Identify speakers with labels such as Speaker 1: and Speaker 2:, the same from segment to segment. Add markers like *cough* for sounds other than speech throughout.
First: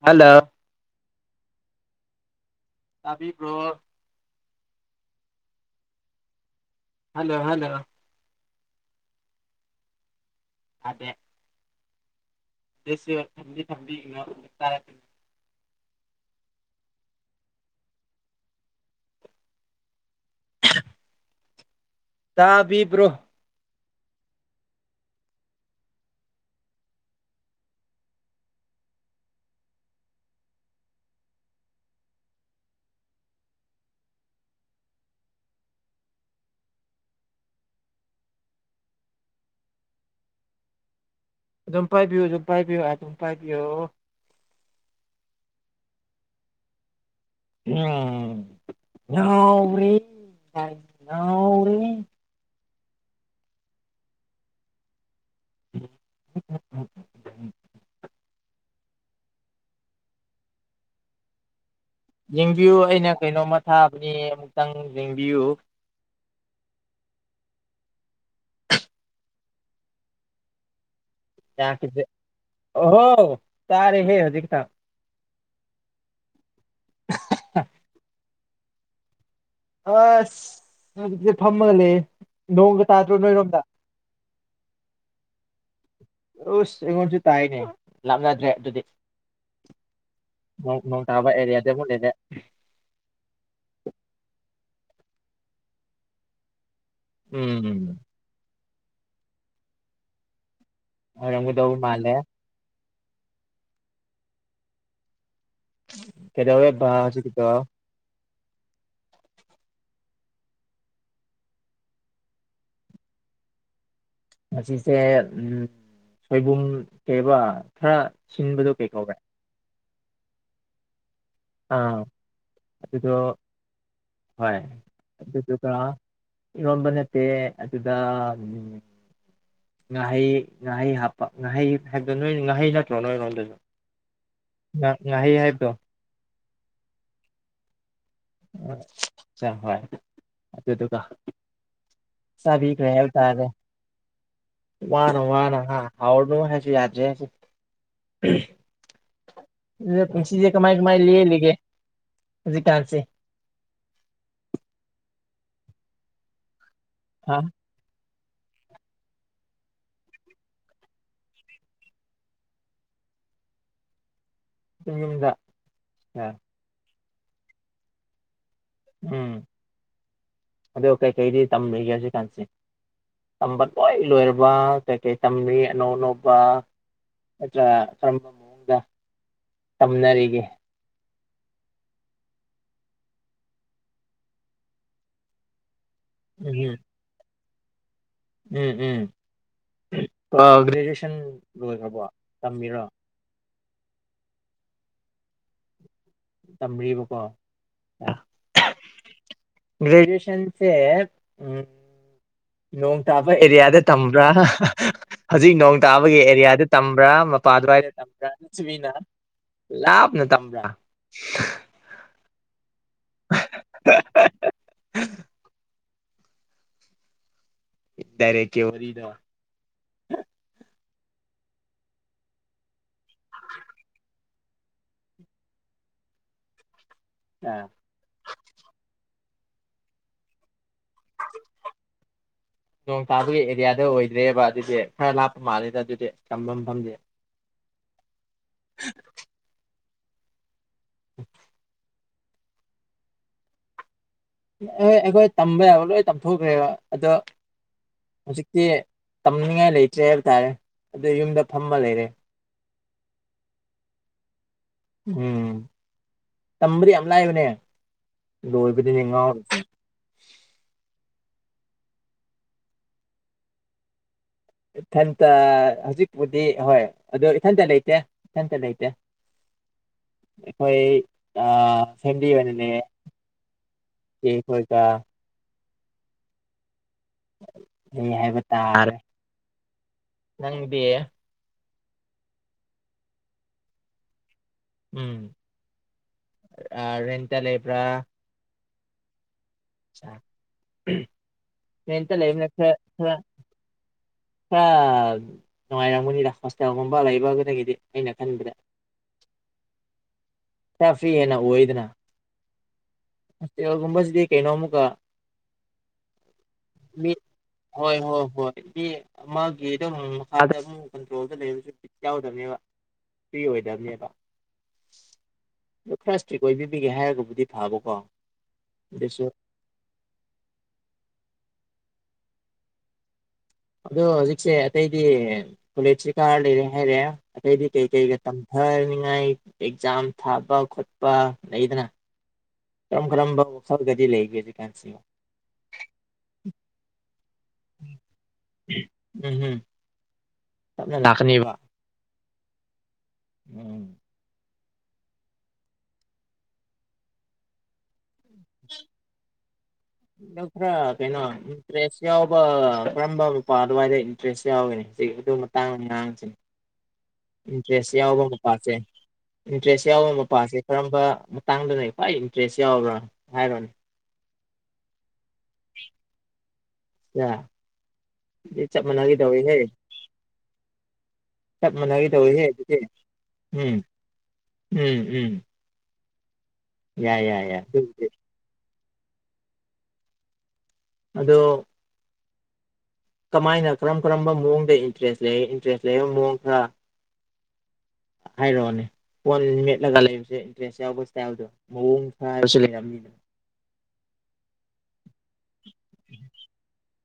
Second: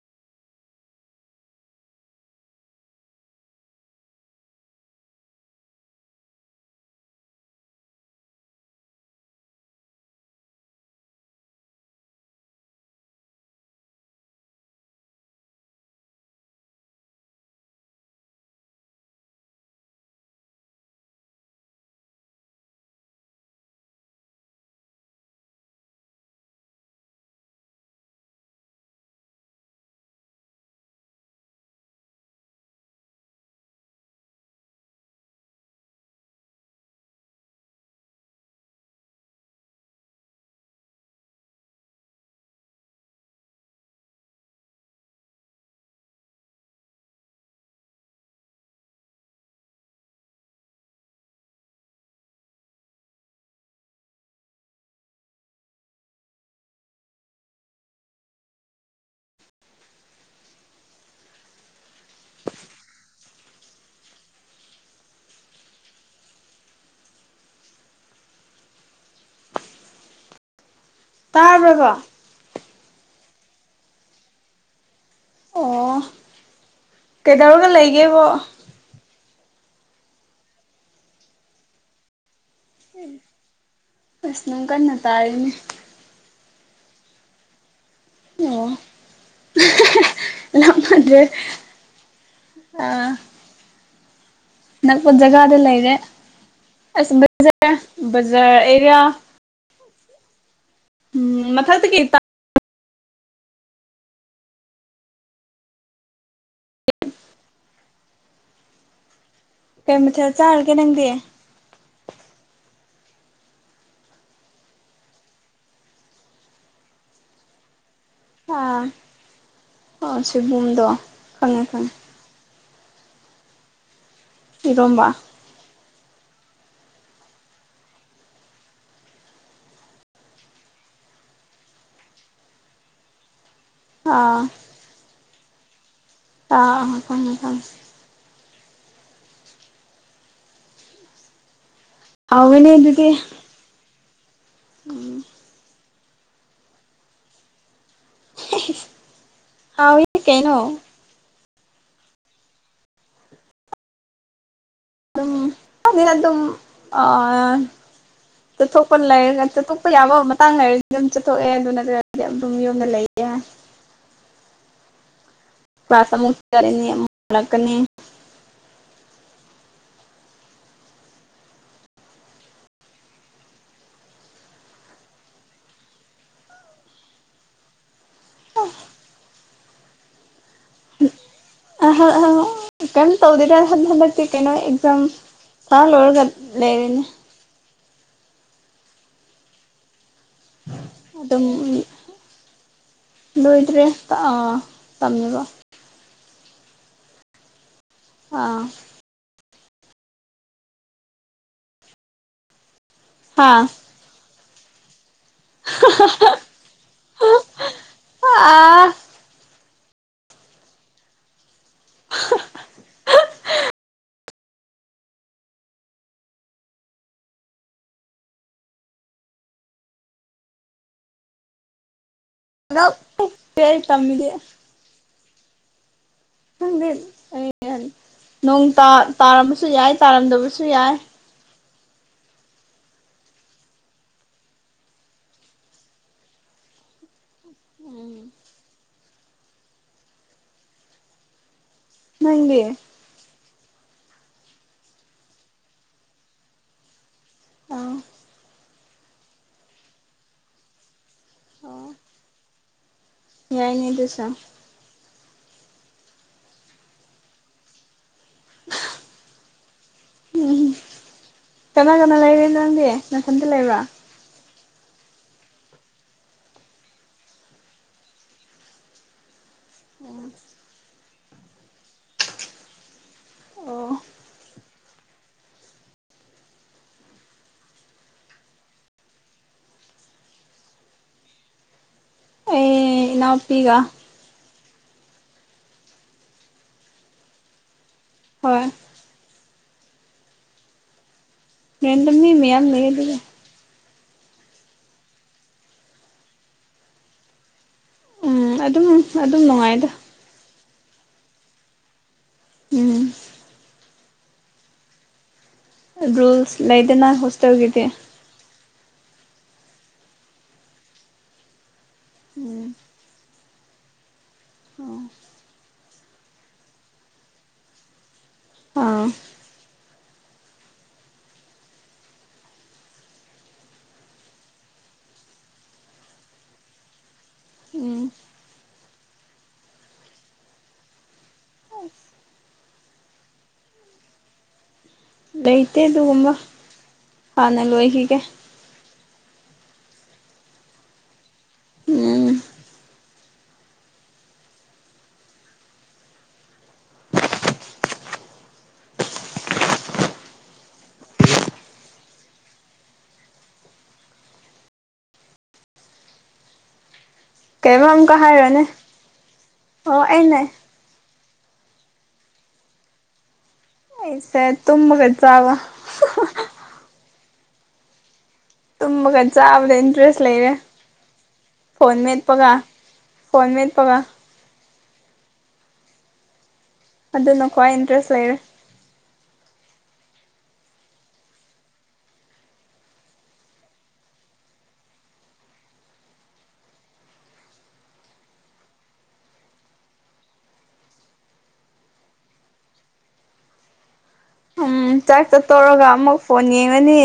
Speaker 1: Hello ꯇꯥꯕꯤꯕ꯭ꯔꯣ hello hello ꯇꯥꯗꯦ ꯇꯦꯁꯦ ꯊꯝꯕꯤ ꯊꯝꯕꯤꯒꯅꯣ ꯇꯔꯦ ꯇꯥꯕꯤꯕ꯭ꯔꯣ ꯑꯗꯨꯝ ꯄꯥꯢꯕꯤꯌꯨ ꯑꯗꯨꯝ ꯄꯥꯢꯕꯤꯌꯨ ꯑꯗꯨꯝ ꯄꯥꯢꯕꯤꯌꯣ ꯎꯝ ꯉꯥꯎꯔꯦ ꯉꯥꯎ *unintelligible* ꯌꯦꯡꯕꯤꯌꯨ ꯑꯩꯅ ꯀꯩꯅꯣꯝꯃ ꯊꯥꯕꯅꯤ ꯑꯃꯨꯛꯇꯪ ꯌꯦꯡꯕꯤꯌꯨ
Speaker 2: ꯇꯥꯕ꯭ꯔꯕꯣ
Speaker 1: ꯌꯥꯈꯤꯗ꯭ꯔꯦ ꯑꯣꯍꯣ ꯇꯥꯔꯦ ꯍꯦ ꯍꯧꯖꯤꯛꯇ
Speaker 2: ꯑꯣ ꯀꯩꯗꯧꯔꯒ ꯂꯩꯒꯦꯕꯣ
Speaker 1: ꯑꯁ ꯅꯨꯡꯗꯤꯜ ꯐꯝꯃꯒ ꯂꯩꯑꯦ ꯅꯣꯡꯒ ꯇꯥꯗ꯭ꯔꯣ ꯅꯣꯢꯔꯣꯝꯗ
Speaker 2: ꯑꯁ ꯅꯣꯡ ꯀꯟꯅ ꯇꯥꯔꯤꯅꯦ
Speaker 1: ꯑꯨꯁ ꯑꯩꯉꯣꯟꯁꯨ ꯇꯥꯢꯅꯦ ꯂꯥꯞꯅꯗ꯭ꯔꯦ
Speaker 2: ꯑꯣ
Speaker 1: ꯑꯗꯨꯗꯤ ꯅꯣꯡ ꯅꯣꯡ ꯇꯥꯕ ꯑꯦꯔꯤꯌꯥꯗ ꯑꯃꯨꯛ ꯂꯩꯔꯦ
Speaker 2: ꯑꯥ ꯑꯥꯅꯛꯄ ꯖꯒꯥꯗ ꯂꯩꯔꯦ ꯑꯁ ꯕꯖꯥ
Speaker 1: ꯎꯝ
Speaker 2: ꯕꯖꯥꯔ ꯑꯦꯔꯤꯌꯥ ꯎꯝ
Speaker 1: ꯑꯣꯢꯔꯝꯒꯗꯧꯕ
Speaker 2: ꯃꯊꯛꯇ ꯀꯩ
Speaker 1: ꯃꯥꯜꯂꯦ ꯀꯩꯗꯧꯔꯦ ꯕꯥ ꯍꯧꯖꯤꯛꯀꯤꯗꯣ
Speaker 2: ꯀꯩ ꯃꯊꯦꯜ ꯆꯥꯔꯒꯦ ꯅꯪꯗꯤ
Speaker 1: ꯃꯁꯤꯁꯦ ꯎꯝ ꯁꯣꯢꯕꯨꯝ ꯀꯩꯕ ꯈꯔ ꯁꯤꯟꯕꯗꯣ
Speaker 2: ꯑꯥ
Speaker 1: ꯀꯩ ꯀꯧꯕ꯭ꯔꯦ
Speaker 2: ꯑꯣ ꯁꯣꯢꯕꯨꯝꯗꯣ
Speaker 1: ꯑꯥ ꯑꯗꯨꯗꯣ ꯍꯣꯢ
Speaker 2: ꯏꯔꯣꯝꯕ
Speaker 1: ꯑꯗꯨꯗꯨꯒ ꯏꯔꯣꯝꯕ ꯅꯠꯇꯦ ꯑꯗꯨꯗꯥ ꯉꯥꯍꯩ ꯉꯥꯍꯩ ꯍꯥꯞꯄ ꯉꯥꯍꯩ ꯍꯥꯢꯕꯗꯣ ꯅꯣꯢ ꯉꯥꯍꯩ ꯆꯠꯇ꯭ꯔꯣ ꯅꯣꯢꯉꯣꯟꯝꯗꯖꯨ
Speaker 2: ꯑꯥ
Speaker 1: ꯉꯥ ꯉꯥꯍꯩ ꯍꯥꯢꯕꯗꯣ
Speaker 2: ꯑꯥ ꯑꯥ ꯈꯪꯉꯦ ꯈꯪꯉꯦ
Speaker 1: *unintelligible* ꯏꯆꯥ ꯍꯣꯢ ꯑꯗꯨꯗꯨꯒ
Speaker 2: ꯍꯥꯎꯋꯦꯅꯦ
Speaker 1: ꯆꯥꯕꯤꯈ꯭ꯔꯦ
Speaker 2: ꯑꯗꯨꯗꯤ
Speaker 1: ꯍꯥꯏꯕ ꯇꯥꯔꯦ ꯋꯥꯅ ꯋꯥꯅ ꯍꯥ ꯍꯥꯎꯔꯅꯨ ꯍꯥꯏꯔꯁꯨ ꯌꯥꯗ꯭ꯔꯦ ꯍꯧꯖꯤꯛ
Speaker 2: *unintelligible* ꯍꯥꯎꯋꯤ
Speaker 1: ꯄꯨꯟꯁꯤꯖꯦ
Speaker 2: ꯀꯩꯅꯣ
Speaker 1: ꯀꯃꯥꯏ ꯀꯃꯥꯏ ꯂꯦꯜꯂꯤꯒꯦ ꯍꯧꯖꯤꯛꯀꯥꯟꯁꯦ
Speaker 2: ꯑꯗꯨꯝ ꯈꯪꯗꯦꯗ ꯑꯗꯨꯝ
Speaker 1: ꯍꯥ
Speaker 2: ꯑꯥ ꯆꯠꯊꯣꯛꯄ ꯂꯩꯔꯒ ꯆꯠꯊꯣꯛꯄ ꯌꯥꯕ ꯃꯇꯥꯡ ꯂꯩꯔꯒꯗꯤ ꯑꯗꯨꯝ ꯆꯠꯊꯣꯛꯑꯦ ꯑꯗꯨ ꯅꯠꯇ꯭ꯔꯗꯤ ꯑꯗꯨꯝ ꯌꯨꯝꯗ ꯂꯩꯌꯦ ꯍꯥꯏ
Speaker 1: ꯅꯣꯢꯌꯨꯝꯗ
Speaker 2: ꯀ꯭ꯂꯥꯁ ꯑꯃꯨꯛ ꯆꯠꯂꯅꯤ ꯑꯃꯨꯛ ꯍꯂꯛꯀꯅꯤ
Speaker 1: ꯎꯝ ꯑꯗꯣ ꯀꯩꯀꯩꯗꯤ ꯇꯝꯔꯤꯒꯦ ꯍꯧꯖꯤꯛꯀꯥꯟꯁꯦ ꯇꯝꯕ ꯂꯣꯏ ꯂꯣꯏꯔꯕ ꯀꯩ ꯀꯩ ꯇꯝꯔꯤ ꯑꯅꯧ ꯑꯅꯧꯕ ꯅꯠꯇ꯭ꯔ ꯀꯔꯝꯕ ꯃꯑꯣꯡꯗ ꯇꯝꯅꯔꯤꯒꯦ
Speaker 2: ꯑꯍ ꯀꯩꯝ ꯇꯧꯗꯦꯗ ꯍꯟ ꯍꯟꯗꯛꯤ ꯀꯩꯅꯣ ꯑꯦꯛꯖꯥꯝ ꯊꯥ ꯂꯣꯏꯔꯒ
Speaker 1: ꯎꯝ
Speaker 2: ꯂꯩꯔꯅꯤ
Speaker 1: ꯎꯝ ꯎꯝ ꯒ꯭ꯔꯦꯖꯨꯑꯦꯁꯟ
Speaker 2: ꯑꯗꯨꯝ
Speaker 1: ꯂꯣꯏꯈ꯭ꯔꯕꯣ ꯇꯝꯃꯤꯔꯣ
Speaker 2: ꯂꯣꯏꯗ꯭ꯔꯦ ꯑꯥ ꯇꯝꯃꯤꯕ
Speaker 1: ꯇꯝꯔꯤꯕꯀꯣ
Speaker 2: ꯑꯥ
Speaker 1: ꯒ꯭ꯔꯦꯖꯨꯑꯦꯁꯟꯁꯦ ꯎꯝ ꯅꯣꯡ ꯇꯥꯕ
Speaker 2: ꯍꯥ
Speaker 1: ꯑꯦꯔꯤꯌꯥꯗ ꯇꯝꯕ꯭ꯔꯥ ꯍꯧꯖꯤꯛ ꯅꯣꯡ ꯇꯥꯕꯒꯤ ꯑꯦꯔꯤꯌꯥꯗ ꯇꯝꯕ꯭ꯔꯥ ꯃꯄꯥ ꯑꯗꯨꯋꯥꯏꯗ ꯇꯝꯕ꯭ꯔꯥ
Speaker 2: ꯑꯥ
Speaker 1: ꯆꯕꯤꯅ ꯂꯥꯞꯅ ꯇꯝꯕ꯭ꯔꯥ
Speaker 2: ꯍ *unintelligible*
Speaker 1: *unintelligible* ꯗꯥꯏꯔꯦꯛ ꯀꯤ ꯋꯔꯤꯗꯣ
Speaker 2: ꯄꯥꯏꯔ ꯇꯝꯗꯦ ꯈꯪꯗꯦ
Speaker 1: ꯑꯥ
Speaker 2: ꯅꯣꯡ ꯇꯥ ꯇꯥꯔꯝꯕꯁꯨ ꯌꯥꯏ ꯇꯥꯔꯝꯗꯕꯁꯨ ꯌꯥꯏ
Speaker 1: *inaudible* ꯅꯣꯡ ꯇꯥꯕꯒꯤ ꯑꯦꯔꯤꯌꯥꯗꯣ ꯑꯣꯏꯗ꯭ꯔꯦꯕ ꯑꯗꯨꯗꯤ ꯈꯔ ꯂꯥꯞꯄ ꯃꯥꯜꯂꯦꯗ ꯑꯗꯨꯗꯤ ꯇꯝꯕ ꯃꯐꯝꯗꯤ
Speaker 2: ꯎꯝ
Speaker 1: *inaudible*
Speaker 2: ꯅꯪꯒꯤ
Speaker 1: ꯑꯩꯈꯣꯏ ꯇꯝꯕ ꯌꯥꯕ ꯂꯣꯏ ꯇꯝꯊꯣꯛꯈ꯭ꯔꯦꯕ ꯑꯗꯣ
Speaker 2: ꯑꯥ
Speaker 1: ꯍꯧꯖꯤꯛꯇꯤ ꯇꯝꯅꯤꯡꯉꯥꯏ ꯂꯩꯇ꯭ꯔꯦ ꯍꯥꯏꯕ ꯇꯥꯔꯦ ꯑꯗꯨꯏ ꯌꯨꯝꯗ ꯐꯝꯃ
Speaker 2: ꯑꯣ
Speaker 1: ꯂꯩꯔꯦ
Speaker 2: ꯌꯥꯏꯅꯦ ꯑꯗꯨꯁꯨ
Speaker 1: ꯎꯝ ꯇꯝꯕꯗꯤ ꯌꯥꯝ ꯂꯥꯏꯕꯅꯦ ꯂꯣꯏꯕꯗꯅꯦ ꯉꯥꯎꯔꯤꯁꯦ
Speaker 2: ꯎꯝ ꯎꯝ ꯀꯅꯥ ꯀꯅꯥ ꯂꯩꯔꯦ ꯅꯪꯗꯤ ꯅꯊꯟꯇ ꯂꯩꯕ꯭ꯔꯥ
Speaker 1: ꯏꯊꯟꯇ ꯍꯧꯖꯤꯛꯄꯨꯗꯤ ꯍꯣꯏ ꯑꯗꯨ ꯏꯊꯟꯇ ꯂꯩꯇꯦ ꯏꯊꯟꯇ ꯂꯩꯇꯦ *inaudible*
Speaker 2: ꯎꯝ
Speaker 1: ꯑꯩꯈꯣꯏ ꯐꯦꯃꯤꯂꯤ ꯑꯣꯏꯅ ꯂꯩꯌꯦ
Speaker 2: ꯑꯣ
Speaker 1: ꯏꯆꯦ ꯈꯣꯏꯒ ꯍꯤꯡꯉꯤ ꯍꯥꯏꯕ ꯇꯥꯔꯦ ꯅꯪꯗꯤ
Speaker 2: ꯑꯩ ꯏꯅꯥꯎꯄꯤꯒ
Speaker 1: ꯎꯝ ꯔꯦꯟꯇ ꯂꯩꯕ꯭ꯔꯥ
Speaker 2: ꯍꯣꯏ ꯔꯦꯟꯗ
Speaker 1: ꯔꯦꯟꯇ
Speaker 2: ꯃꯤ
Speaker 1: ꯂꯩꯕꯅ
Speaker 2: ꯃꯌꯥꯝ
Speaker 1: ꯈꯔ
Speaker 2: ꯂꯩ
Speaker 1: ꯈꯔ
Speaker 2: ꯑꯗꯨꯒꯤ
Speaker 1: ꯈ꯭ꯔ ꯅꯨꯡꯉꯥꯏꯔꯝꯒꯅꯤꯗ ꯍꯣꯁꯇꯦꯜꯒꯨꯝꯕ ꯂꯩꯕꯗꯒꯤꯗꯤ ꯑꯩꯅ
Speaker 2: ꯎꯝ
Speaker 1: ꯈꯟꯕꯗ
Speaker 2: ꯑꯗꯨꯝ ꯑꯗꯨꯝ ꯅꯨꯡꯉꯥꯏꯗ
Speaker 1: ꯈꯔ ꯐ꯭ꯔꯤ ꯍꯦꯟꯅ ꯑꯣꯏꯗꯅ
Speaker 2: ꯎꯝ
Speaker 1: ꯍꯣꯁꯇꯦꯜꯒꯨꯝꯕꯁꯤꯗꯤ ꯀꯩꯅꯣ ꯑꯃꯨꯛꯀ
Speaker 2: ꯔꯨꯜꯁ ꯂꯩꯗꯅ ꯍꯣꯁꯇꯦꯜꯒꯤꯗꯤ
Speaker 1: *unintelligible* ꯃꯥꯒꯤ ꯑꯗꯨꯝ ꯃꯈꯥꯗ ꯑꯗꯨꯝ ꯀꯟꯇ꯭ꯔꯣꯜꯗ ꯂꯩꯕꯁꯨ ꯕꯤꯠ ꯌꯥꯎꯗꯕꯅꯦꯕ
Speaker 2: ꯎꯝ
Speaker 1: ꯐ꯭ꯔꯤ ꯑꯣꯏꯗꯝꯅꯦꯕ
Speaker 2: *unintelligible*
Speaker 1: ꯑꯗꯨ ꯈꯔ ꯏꯁꯇ꯭ꯔꯤꯛ ꯑꯣꯏꯕꯤꯕꯒꯤ ꯍꯥꯏꯔꯒꯕꯨꯗꯤ ꯐꯕꯀꯣ
Speaker 2: ꯑꯥ
Speaker 1: ꯑꯗꯨꯁꯨ ꯑꯗꯣ ꯍꯧꯖꯤꯛꯁꯦ ꯑꯇꯩꯗꯤ ꯀꯣꯂꯦꯖꯁꯤ ꯀꯥꯔ ꯂꯩꯔꯦ ꯍꯥꯏꯔꯦ ꯑꯇꯩꯗꯤ ꯀꯩ
Speaker 2: ꯎꯝ
Speaker 1: ꯀꯩꯒ ꯇꯝ ꯊꯥꯅꯤꯉꯥꯏ ꯑꯦꯛꯖꯥꯝ ꯊꯥꯕ ꯈꯣꯠꯄ ꯂꯩꯗꯅ ꯀꯔꯝ ꯀꯔꯝꯕ ꯋꯥꯈꯜꯒꯗꯤ ꯂꯩꯒꯦ ꯍꯧꯖꯤꯛꯀꯥꯟꯁꯤ
Speaker 2: ꯂꯩꯇꯦ ꯑꯗꯨꯒꯨꯝꯕ ꯍꯥꯟꯅ ꯂꯣꯏꯈꯤꯒꯦ
Speaker 1: *unintelligible* ꯇꯞꯅ ꯂꯥꯛꯀꯅꯤꯕ
Speaker 2: ꯎꯝ
Speaker 1: ꯎꯝ *inaudible* ꯀꯩꯅꯣ ꯈꯔ ꯀꯩꯅꯣ ꯏꯟꯇ꯭ꯔꯦꯁ ꯌꯥꯎꯕ ꯀꯔꯝꯕ ꯃꯄꯥ ꯑꯗꯨꯋꯥꯏꯗ ꯏꯟꯇ꯭ꯔꯦꯁ ꯌꯥꯎꯒꯅꯤ ꯁꯤ *inaudible* *unintelligible*
Speaker 2: ꯀꯩꯕ
Speaker 1: ꯏꯟꯇ꯭ꯔꯦꯁ
Speaker 2: ꯑꯃꯨꯛꯀ
Speaker 1: ꯌꯥꯎꯕ
Speaker 2: ꯍꯥꯏꯔꯣꯅꯦ
Speaker 1: ꯃꯄꯥꯥꯁꯦ ꯏꯟꯇ꯭ꯔꯦꯁ
Speaker 2: ꯑꯣ
Speaker 1: ꯌꯥꯎꯕ
Speaker 2: ꯑꯩꯅ
Speaker 1: ꯃꯄꯥꯥꯁꯦ ꯀꯔꯝꯕ ꯃꯇꯥꯡꯗꯅ ꯈ꯭ꯋꯥꯏ ꯏꯟꯇ꯭ꯔꯦꯁ ꯌꯥꯎꯕ꯭ꯔꯥ ꯍꯥꯏꯔꯣꯅꯦ
Speaker 2: ꯑꯩꯁꯦ ꯇꯨꯝꯃꯒ ꯆꯥꯕ
Speaker 1: ꯌꯥ
Speaker 2: ꯇꯨꯝꯃꯒ ꯆꯥꯕꯗ ꯏꯟꯇ꯭ꯔꯦꯁ ꯂꯩꯔꯦ
Speaker 1: ꯆꯞ
Speaker 2: ꯐꯣꯟ
Speaker 1: ꯃꯥꯟꯅꯒꯦ ꯇꯧꯋꯤꯍꯦ
Speaker 2: ꯃꯦꯠꯄꯒ
Speaker 1: ꯑꯗꯨꯗꯤ
Speaker 2: ꯐꯣꯟ
Speaker 1: ꯎꯝ
Speaker 2: ꯃꯦꯠꯄꯒ
Speaker 1: ꯎꯝ ꯎꯝ ꯌꯥꯏ ꯌꯥꯏ
Speaker 2: ꯑꯗꯨꯅ
Speaker 1: ꯌꯥꯏ
Speaker 2: ꯈ꯭ꯋꯥꯏ
Speaker 1: ꯑꯗꯨꯕꯨꯗꯤ
Speaker 2: ꯏꯟꯇ꯭ꯔꯦꯁ ꯂꯩꯔꯦ
Speaker 1: ꯑꯗꯣ ꯀꯃꯥꯏꯅ ꯀꯔꯝ ꯀꯔꯝꯕ ꯃꯑꯣꯡꯗ ꯏꯟꯇ꯭ꯔꯦꯁ ꯂꯩ ꯏꯟꯇ꯭ꯔꯦꯁ ꯂꯩ ꯃꯑꯣꯡ ꯈꯔ ꯍꯥꯏꯔꯣꯅꯦ ꯐꯣꯟ ꯃꯦꯠꯂꯒ ꯂꯩꯕꯁꯦ ꯏꯟꯇ꯭ꯔꯦꯁ ꯌꯥꯎꯕ ꯁꯇꯥꯏꯜꯗꯣ ꯃꯑꯣꯡ ꯈꯔ ꯍꯥꯏꯕꯁꯨ ꯂꯩꯔꯝꯅꯤꯅ
Speaker 2: ꯎꯝ ꯆꯥꯛ ꯆꯥꯇꯣꯛꯑꯒ ꯑꯃꯨꯛ ꯐꯣꯟ ꯌꯦꯡꯔꯅꯤ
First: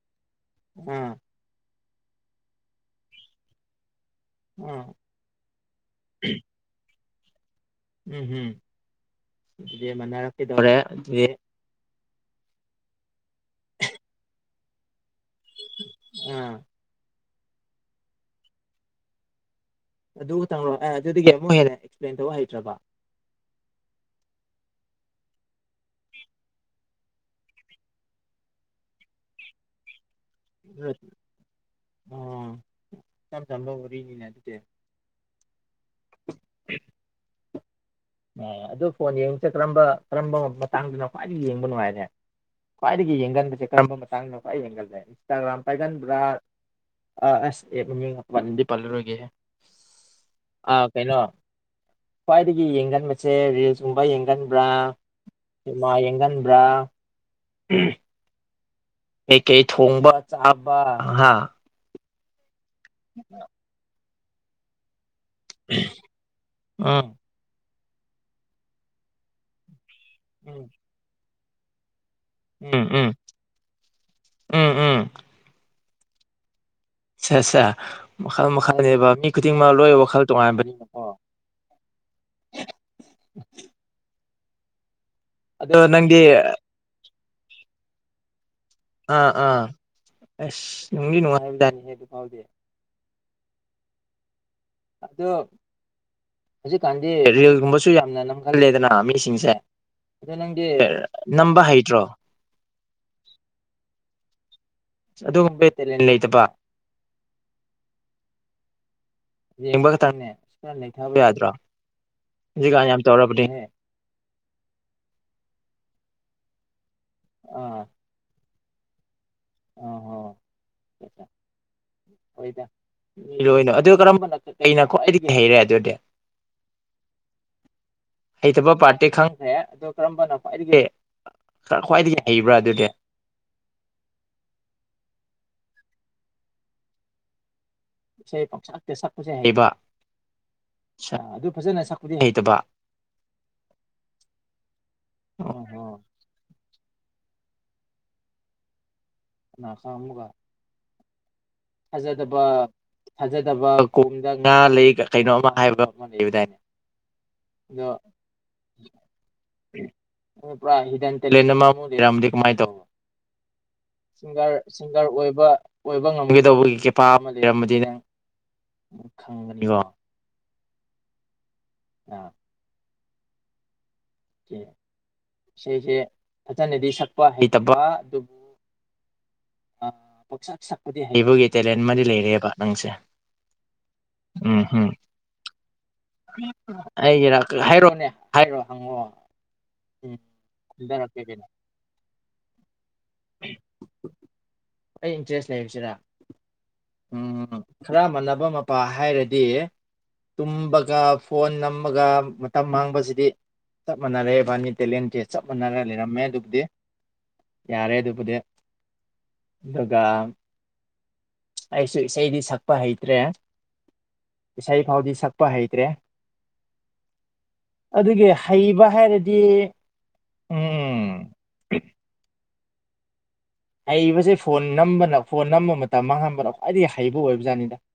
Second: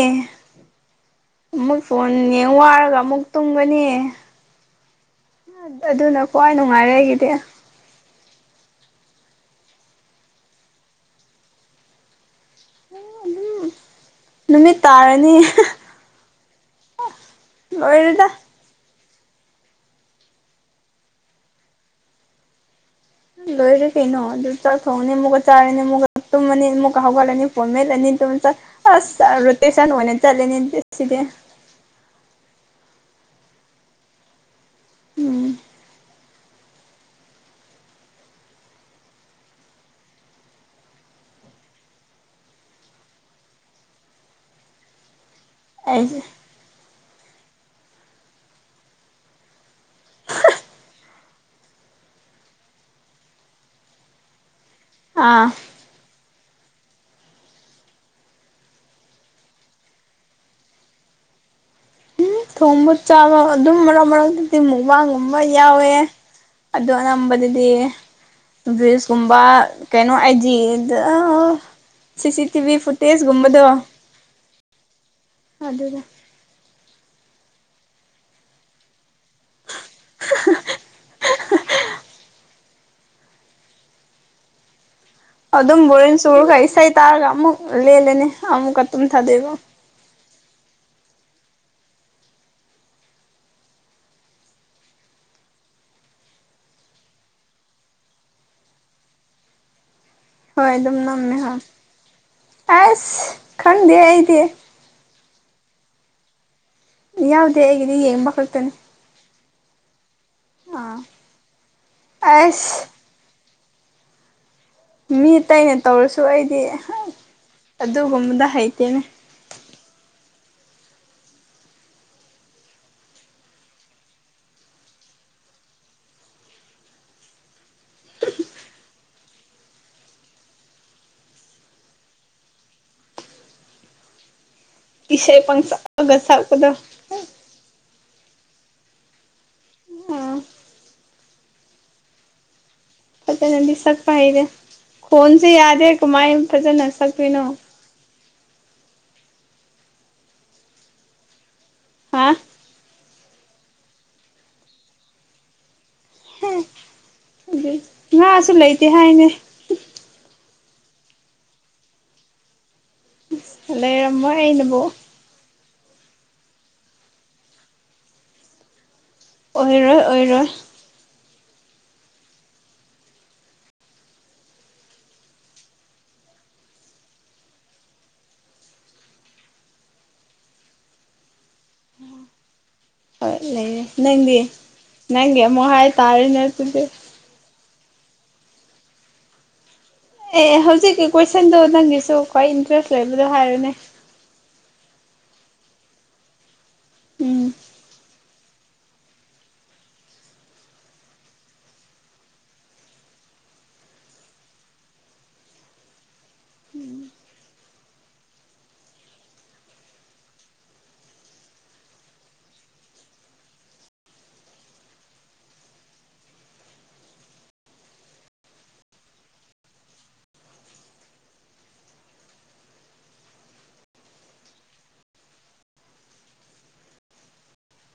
Speaker 1: ꯑꯥ
Speaker 2: ꯑꯃꯨꯛ ꯐꯣꯟ ꯌꯦꯡꯕ ꯋꯥꯔꯒ ꯑꯃꯨꯛ ꯇꯨꯝꯒꯅꯤ
Speaker 1: ꯎꯝ
Speaker 2: ꯑꯗꯨꯅ ꯈ꯭ꯋꯥꯏ ꯅꯨꯡꯉꯥꯏꯔꯦ ꯑꯩꯒꯤꯗꯤ
Speaker 1: ꯎꯝ *unintelligible* ꯑꯗꯨꯗꯤ ꯃꯅꯥꯔꯛꯀꯦꯗꯧꯔꯦ ꯍꯧꯖꯤꯛ
Speaker 2: ꯑꯗꯨꯝ ꯑꯗꯨꯝ ꯅꯨꯃꯤꯠ ꯇꯥꯔꯅꯤ
Speaker 1: *unintelligible*
Speaker 2: ꯂꯣꯏꯔꯦꯗ
Speaker 1: ꯑꯗꯨ ꯈꯛꯇꯪꯔꯣ ꯑꯦ ꯑꯗꯨꯗꯒꯤ ꯑꯃꯨꯛ ꯍꯦꯟꯅ ꯑꯦꯛꯁꯄ꯭ꯂꯦꯟ ꯇꯧꯕ ꯍꯩꯇ꯭ꯔꯕ
Speaker 2: ꯂꯣꯏꯔꯦ ꯀꯩꯅꯣ ꯑꯗꯨ ꯆꯥꯛ ꯊꯣꯡꯉꯅꯤ ꯑꯃꯨꯛꯀꯥ ꯆꯥꯔꯅꯤ ꯑꯃꯨꯛꯀꯥ ꯇꯨꯝꯃꯅꯤ ꯑꯃꯨꯛꯀꯥ ꯍꯧꯒꯠꯂꯅꯤ ꯐꯣꯟ ꯃꯦꯠꯂꯅꯤ ꯑꯗꯨꯨꯝ ꯆꯥ ꯑꯁ ꯔꯣꯇꯦꯁꯟ ꯑꯣꯏꯅ ꯆꯥꯠꯂꯦꯅꯦ ꯑꯗꯨꯗꯤ ꯁꯤꯗꯤ
Speaker 1: ꯑꯣ ꯏꯆꯝ ꯆꯝꯕ ꯋꯥꯔꯤ ꯅꯤꯅꯦ ꯑꯗꯨꯗꯤ
Speaker 2: ꯎꯝ
Speaker 1: ꯑꯥ ꯑꯗꯨ ꯐꯣꯟ ꯌꯦꯡꯕꯁꯦ ꯀꯔꯝꯕ ꯀꯔꯝꯕ ꯃꯇꯥꯡꯗꯅ ꯈ꯭ꯋꯥꯏꯗꯩ ꯌꯦꯡꯕ ꯅꯨꯡꯉꯥꯏꯔꯦ ꯈ꯭ꯋꯥꯏꯗꯒꯤ ꯌꯦꯡꯒꯟꯕꯁꯦ ꯀꯔꯝꯕ ꯃꯇꯥꯡꯗ ꯈ꯭ꯋꯥꯏꯗꯒꯤ ꯌꯦꯡꯒꯟꯂꯦ ꯏꯟꯁꯇꯥꯒ꯭ꯔꯥꯝ ꯄꯥꯏꯒꯟꯕ꯭ꯔꯥ
Speaker 2: ꯑꯩꯁꯦ
Speaker 1: ꯑꯥ ꯑꯁ ꯑꯦ ꯃꯃꯤꯕꯤ ꯄꯥꯟꯗꯤ ꯄꯜꯂꯔꯣꯏꯒꯦꯍꯦ ꯑꯥ ꯀꯩꯅꯣ ꯈ꯭ꯋꯥꯏꯗꯒꯤ ꯌꯦꯡꯒꯟ ꯅꯪꯁꯦ ꯔꯤꯜꯁꯒꯨꯝꯕ ꯌꯦꯡꯒꯟꯕ꯭ꯔꯥ
Speaker 2: ꯑꯥ
Speaker 1: ꯁꯤꯝꯃ ꯌꯦꯡꯒꯟꯕ꯭ꯔꯥ ꯑꯍꯝ *unintelligible* ꯀꯩꯀꯩ ꯊꯣꯡꯕ ꯆꯥꯕ ꯍꯥ
Speaker 2: ꯊꯣꯡꯕ ꯆꯥꯕ ꯑꯗꯨꯝ ꯃꯔꯥꯛ ꯃꯔꯥꯛꯇ ꯁꯤ ꯃꯨꯛꯕꯥꯡꯒꯨꯝꯕ ꯌꯥꯎꯋꯦ ꯑꯗꯣ
Speaker 1: ꯎꯝ
Speaker 2: ꯑꯅꯝꯕꯗꯗꯤ ꯕ꯭ꯔꯤꯁꯀꯨꯝꯕ ꯀꯩꯅꯣ
Speaker 1: ꯎꯝ
Speaker 2: ꯑꯥꯏꯖꯤꯗ ꯑꯥ ꯁꯤ ꯁꯤ ꯇꯤ ꯚꯤ
Speaker 1: ꯎꯝ ꯎꯝ
Speaker 2: ꯐꯨꯇꯦꯖꯒꯨꯝꯕꯗꯣ
Speaker 1: ꯎꯝ ꯎꯝ
Speaker 2: ꯑꯗꯨꯗ
Speaker 1: ꯁꯦ ꯁꯦ ꯃꯈꯜ ꯃꯈꯜꯅꯦꯕ ꯃꯤ ꯈꯨꯗꯤꯡꯃꯛ ꯂꯣꯏ ꯋꯥꯈꯜ ꯇꯣꯉꯥꯟꯕꯅꯤꯅꯀꯣ ꯑꯗꯣ
Speaker 2: ꯑꯗꯨꯝ ꯕꯣꯔꯤꯡ
Speaker 1: ꯅꯪꯗꯤ
Speaker 2: ꯆꯨꯔꯒ ꯏꯁꯩ ꯇꯥꯔꯒ ꯑꯃꯨꯛ ꯂꯦꯜꯂꯅꯤ ꯑꯃꯨꯛꯀꯥ
Speaker 1: ꯑꯥ ꯑꯥ ꯑꯁ ꯅꯨꯡꯗꯤ ꯅꯨꯡꯉꯥꯏꯕꯖꯥꯅꯤꯍꯦ ꯑꯗꯨ ꯐꯥꯎꯗꯤ ꯑꯗꯣ ꯍꯧꯖꯤꯛꯀꯥꯟꯗꯤ ꯔꯦꯜꯒꯨꯝꯕꯁꯨ ꯌꯥꯝꯅ ꯅꯝꯒꯜꯂꯦꯗꯅ ꯃꯤꯁꯤꯡꯁꯦ ꯑꯗꯣ ꯅꯪꯗꯤ
Speaker 2: ꯍꯣꯏ ꯑꯗꯨꯝ ꯅꯝꯃꯦ ꯍꯣꯏ
Speaker 1: ꯅꯝꯕ ꯍꯩꯇ꯭ꯔꯣ
Speaker 2: ꯑꯁ ꯈꯪꯗꯦ ꯑꯩꯗꯤ
Speaker 1: ꯑꯗꯨꯒꯨꯝꯕꯩ *unintelligible* ꯂꯩꯇꯕ
Speaker 2: ꯌꯥꯎꯗꯦ ꯑꯩꯒꯤꯗꯤ ꯌꯦꯡꯕ ꯈꯛꯇꯅꯦ
Speaker 1: ꯌꯦꯡꯕ ꯈꯛꯇꯪꯅꯦ
Speaker 2: ꯑꯥ
Speaker 1: ꯈꯔꯥ *unintelligible* ꯌꯥꯗ꯭ꯔꯣ
Speaker 2: ꯑꯁ
Speaker 1: ꯍꯧꯖꯤꯛꯀꯥꯟ ꯌꯥꯝ ꯇꯧꯔꯕꯅꯦꯍꯦ
Speaker 2: ꯃꯤ ꯑꯇꯩꯅ ꯇꯧꯔꯁꯨ ꯑꯩꯗꯤ
Speaker 1: ꯑꯥ
Speaker 2: ꯑꯗꯨꯒꯨꯝꯕꯗꯣ ꯍꯩꯇꯦꯅꯦ
Speaker 1: ꯑꯥ ꯍꯣ ꯍꯣꯏ ꯃꯤꯂꯣꯏꯅ ꯑꯗꯨ ꯀꯔꯝꯕꯅꯣ ꯀꯩꯅ ꯈ꯭ꯋꯥꯏꯗꯒꯤ ꯍꯩꯔꯦ ꯑꯗꯨꯗꯤ ꯍꯩꯇꯕ ꯄꯥꯔꯇꯤ ꯈꯪꯈ꯭ꯔꯦ ꯑꯗꯣ ꯀꯔꯝꯕꯅ ꯈ꯭ꯋꯥꯏꯗꯒꯤ ꯈ꯭ꯋꯥꯏꯗꯒꯤ ꯍꯩꯕ꯭ꯔꯥ ꯑꯗꯨꯗꯤ
Speaker 2: ꯏꯁꯩ ꯄꯪꯁꯛꯇꯒ ꯁꯥꯥꯛꯄꯗꯣ
Speaker 1: ꯏꯁꯩ ꯄꯪꯁꯛꯇ ꯁꯛꯄꯁꯦ ꯍꯩꯕ
Speaker 2: ꯎꯝ
Speaker 1: ꯑꯠꯁꯥ ꯑꯗꯨ ꯐꯖꯅ ꯁꯛꯄꯗꯤ ꯍꯩꯇꯕ
Speaker 2: ꯐꯖꯅꯗꯤ ꯁꯛꯄ ꯍꯩꯇꯦ ꯈꯣꯟꯁꯦ
Speaker 1: ꯑꯣ ꯍꯣ
Speaker 2: ꯌꯥꯗꯦ ꯀꯃꯥꯏ ꯐꯖꯅ ꯁꯛꯇꯣꯏꯅꯣ
Speaker 1: ꯅꯁꯥ *inaudible* ꯑꯃꯨꯒ
Speaker 2: ꯍꯥ
Speaker 1: ꯊꯥꯖꯗꯕ ꯊꯥꯖꯗꯕ ꯀꯣꯝꯗ ꯉꯥ ꯂꯩ ꯀꯩꯅꯣ ꯑꯃ ꯍꯥꯏꯕ ꯑꯃ
Speaker 2: ꯍꯦ
Speaker 1: ꯂꯩꯕꯗꯥꯏꯅꯦ
Speaker 2: ꯑꯗꯨꯏ
Speaker 1: ꯑꯗꯣ
Speaker 2: ꯉꯥꯁꯨ ꯂꯩꯇꯦ ꯍꯥꯏꯅꯦ
Speaker 1: *unintelligible* ꯇꯦꯂꯦꯟ ꯑꯃ ꯑꯣꯏꯔꯝꯃꯗꯤ ꯀꯃꯥꯏ ꯇꯧꯕ
Speaker 2: ꯂꯩꯔꯝꯃꯣꯏ
Speaker 1: ꯁꯤꯡꯒꯔ
Speaker 2: ꯑꯩꯅꯕꯨ
Speaker 1: ꯁꯤꯡꯒꯔ ꯑꯣꯏꯕ ꯑꯣꯏꯕ ꯉꯝꯒꯗꯧꯕꯒꯤ ꯀꯦꯄꯥ ꯑꯃ ꯂꯩꯔꯝꯃꯗꯤ ꯅꯪ ꯈꯪꯒꯅꯤꯀꯣ
Speaker 2: ꯑꯣꯏꯔꯣꯏ ꯑꯣꯏꯔꯣꯏ
Speaker 1: ꯑꯥ ꯏꯁꯩꯁꯦ ꯐꯖꯅꯗꯤ ꯁꯛꯄ ꯍꯩꯇꯕ ꯑꯗꯨꯕꯨ ꯑꯥ ꯄꯪꯁꯛ ꯁꯛꯄꯗꯤ ꯍꯩꯕꯒꯤ ꯇꯦꯂꯦꯟ ꯑꯃꯗꯤ ꯂꯩꯔꯦꯕ ꯅꯪꯁꯦ
Speaker 2: ꯍꯣꯏ ꯂꯩꯔꯦ ꯅꯪꯗꯤ
Speaker 1: ꯎꯝ ꯎꯝ
Speaker 2: ꯅꯪꯒꯤ ꯑꯃꯨꯛ ꯍꯥꯏꯇꯔꯦꯅꯦ ꯑꯗꯨꯗꯤ
Speaker 1: ꯍꯥꯏꯔꯣꯅꯦ ꯍꯥꯏꯔꯣ ꯍꯪꯉꯣ
Speaker 2: ꯑꯦ ꯍꯧꯖꯤꯛꯀꯤ
Speaker 1: ꯀꯩꯅꯣ
Speaker 2: ꯀꯣꯏꯁꯟꯗꯣ ꯅꯪꯒꯤꯁꯨ ꯈ꯭ꯋꯥꯏ ꯏꯟꯇꯔꯦꯁ ꯂꯩꯕꯗꯣ ꯍꯥꯏꯔꯣꯅꯦ
Speaker 1: ꯑꯩ ꯏꯟꯇ꯭ꯔꯦꯁ ꯂꯩꯕꯁꯤꯔ ꯎꯝ ꯈꯔ ꯃꯥꯟꯅꯕ ꯄꯥ ꯍꯥꯏꯔꯗꯤ ꯇꯨꯝꯕꯒ ꯐꯣꯟ ꯅꯝꯃꯒ ꯃꯇꯝ ꯃꯥꯡꯕꯁꯤꯗꯤ ꯆꯞ ꯃꯥꯟꯅꯔꯦ ꯏꯕꯥꯅꯤꯗꯤ ꯇꯦꯂꯦꯟꯇꯤ ꯆꯞ ꯃꯥꯟꯅꯔ ꯂꯩꯔꯝꯃꯦ ꯑꯗꯨꯕꯨꯗꯤ ꯌꯥꯔꯦ ꯑꯗꯨꯕꯨꯗꯤ ꯑꯗꯨꯒ ꯑꯩꯁꯨ ꯏꯁꯩꯗꯤ ꯁꯛꯄ ꯍꯩꯇ꯭ꯔꯦ ꯏꯁꯩ ꯐꯥꯎꯗꯤ ꯁꯛꯄ ꯍꯩꯇ꯭ꯔꯦ ꯑꯗꯨꯒꯤ ꯍꯩꯕ ꯍꯥꯏꯔꯗꯤ ꯎꯝ ꯍꯩꯕꯁꯦ ꯐꯣꯟ ꯅꯝꯕꯅ ꯐꯣꯟ ꯅꯝꯕ ꯃꯇꯝ ꯃꯥꯡꯍꯟꯕꯅ ꯈ꯭ꯋꯥꯏꯗꯒꯤ ꯍꯩꯕ ꯑꯣꯏꯕ ꯖꯥꯠꯅꯤꯗ꯫ *inaudible*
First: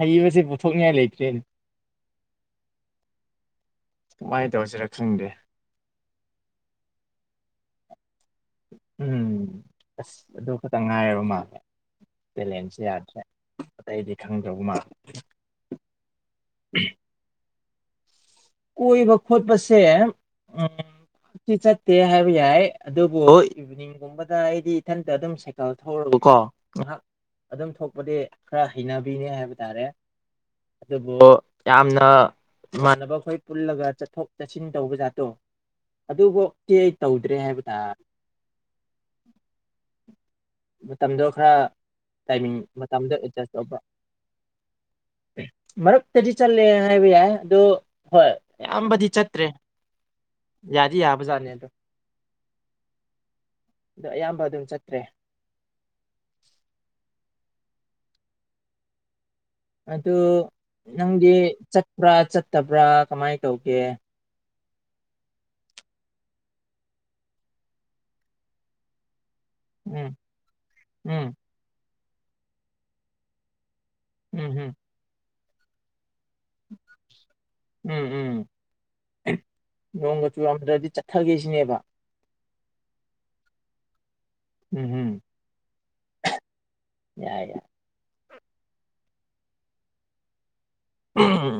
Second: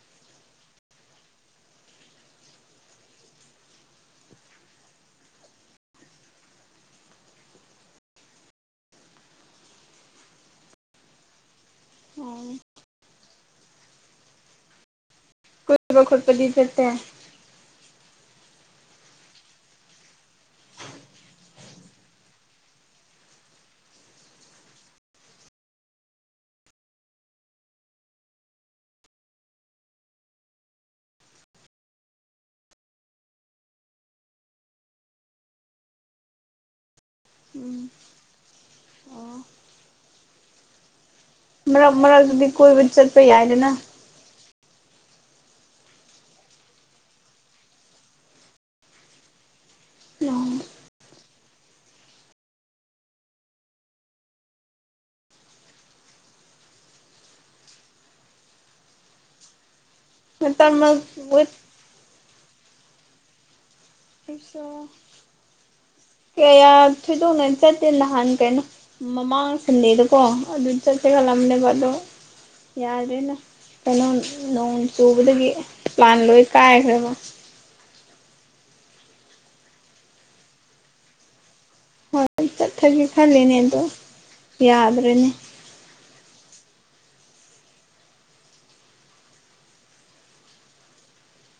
Speaker 1: ꯍꯩꯕꯁꯦ ꯄꯨꯊꯣꯛꯅꯤꯉꯥꯏ ꯂꯩꯇ꯭ꯔꯦꯅꯦ꯫ ꯀꯃꯥꯏ ꯇꯧꯁꯤꯔ ꯈꯪꯗꯦ ꯎꯝ ꯑꯁ ꯑꯗꯨ ꯈꯛꯇꯪ ꯉꯥꯏꯔꯕ ꯃꯥꯜꯂꯦ꯫ ꯇꯦꯂꯦꯟꯁꯦ ꯌꯥꯗ꯭ꯔꯦ ꯑꯇꯩꯗꯤ ꯈꯪꯗꯕ ꯃꯥꯜꯂꯦ꯫
Speaker 2: ꯀꯣꯏꯕ ꯈꯣꯠꯄꯗꯤ ꯆꯠꯇꯦ
Speaker 1: ꯀꯣꯏꯕ ꯈꯣꯠꯄꯁꯦ ꯁꯤ ꯆꯠꯇꯦ ꯍꯥꯏꯕ ꯌꯥꯏ ꯑꯗꯨꯕꯨ ꯏꯕꯤꯅꯤꯡ ꯒꯨꯝꯕꯗ ꯑꯩꯗꯤ ꯏꯊꯟꯇ ꯑꯗꯨꯝ ꯁꯥꯏꯀꯜ ꯊꯧꯔꯒꯀꯣ ꯉꯥꯏꯍꯥꯛ ꯑꯗꯨꯝ ꯊꯣꯛꯄꯗꯤ ꯈꯔ ꯍꯩꯅꯕꯤꯅꯤ ꯍꯥꯏꯕ ꯇꯥꯔꯦ꯫ ꯑꯗꯨꯕꯨ ꯌꯥꯝꯅ ꯏꯃꯥꯟꯅꯕ ꯈꯣꯏ ꯄꯨꯜꯂꯒ ꯆꯠꯊꯣꯛ ꯆꯠꯁꯤꯟ ꯇꯧꯕ ꯖꯥꯠꯇꯣ ꯑꯗꯨꯕꯧ ꯀꯦ ꯑꯩ ꯇꯧꯗ꯭ꯔꯦ ꯍꯥꯏꯕ ꯇꯥ ꯃꯇꯝꯗꯣ ꯈꯔ
Speaker 2: ꯃꯔꯛ ꯃꯔꯛꯇꯗꯤ
Speaker 1: ꯇꯥꯏꯃꯤꯡ
Speaker 2: ꯀꯣꯏꯕ
Speaker 1: ꯃꯇꯝꯗꯣ
Speaker 2: ꯆꯠꯄ
Speaker 1: ꯑꯦꯠꯖꯁ
Speaker 2: ꯌꯥꯏꯗꯅ
Speaker 1: ꯂꯧꯕ꯫ ꯃꯔꯛꯇꯗꯤ ꯆꯠꯂꯦ ꯍꯥꯏꯕ ꯌꯥꯏ ꯑꯗꯣ ꯍꯣꯏ ꯑꯌꯥꯝꯕꯗꯤ ꯆꯠꯇ꯭ꯔꯦ ꯌꯥꯗꯤ ꯌꯥꯕꯖꯥꯠꯅꯦ ꯑꯗꯣ ꯑꯗꯣ ꯑꯌꯥꯝꯕ ꯑꯗꯨꯝ ꯆꯠꯇ꯭ꯔꯦ꯫ ꯑꯗꯨ
Speaker 2: ꯃꯇꯝ
Speaker 1: ꯅꯪꯗꯤ ꯆꯠꯄ꯭ꯔꯥ ꯆꯠꯇꯕ꯭ꯔꯥ ꯀꯃꯥꯏ ꯇꯧꯒꯦ?
Speaker 2: ꯔꯤꯛꯁꯣ ꯀꯌꯥ ꯊꯣꯏꯗꯣꯛꯅ ꯆꯠꯇꯦ ꯅꯍꯥꯟ ꯀꯩꯅꯣ ꯃꯃꯥꯡ
Speaker 1: ꯎꯝ
Speaker 2: ꯁꯟꯂꯦꯗꯀꯣ ꯑꯗꯨꯗꯤ ꯆꯠꯁꯤꯔ
Speaker 1: ꯎꯝ
Speaker 2: ꯈꯜꯂꯝꯅꯦꯕ ꯑꯗꯣ ꯌꯥꯗ꯭ꯔꯦꯅ꯫ ꯀꯩꯅꯣ
Speaker 1: ꯎꯝ ꯎꯝ
Speaker 2: ꯅꯣꯡ ꯆꯨꯕꯗꯒꯤ ꯄ꯭ꯂꯥꯟ ꯂꯣꯏ ꯀꯥꯏꯈ꯭ꯔꯦꯕ꯫
Speaker 1: ꯎꯝ ꯎꯝ ꯅꯣꯡꯒ ꯆꯨꯔꯝꯗ꯭ꯔꯗꯤ ꯆꯠꯊꯒꯦꯁꯤꯅꯦꯕ꯫
Speaker 2: ꯍꯣꯏ ꯑꯩ ꯆꯠꯊꯒꯦ ꯈꯜꯂꯤꯅꯦ ꯑꯗꯣ
Speaker 1: ꯎꯝ ꯎꯝ
Speaker 2: ꯌꯥꯗ꯭ꯔꯦꯅꯦ
Speaker 1: ꯌꯥꯏ ꯌꯥꯏ ꯎꯝ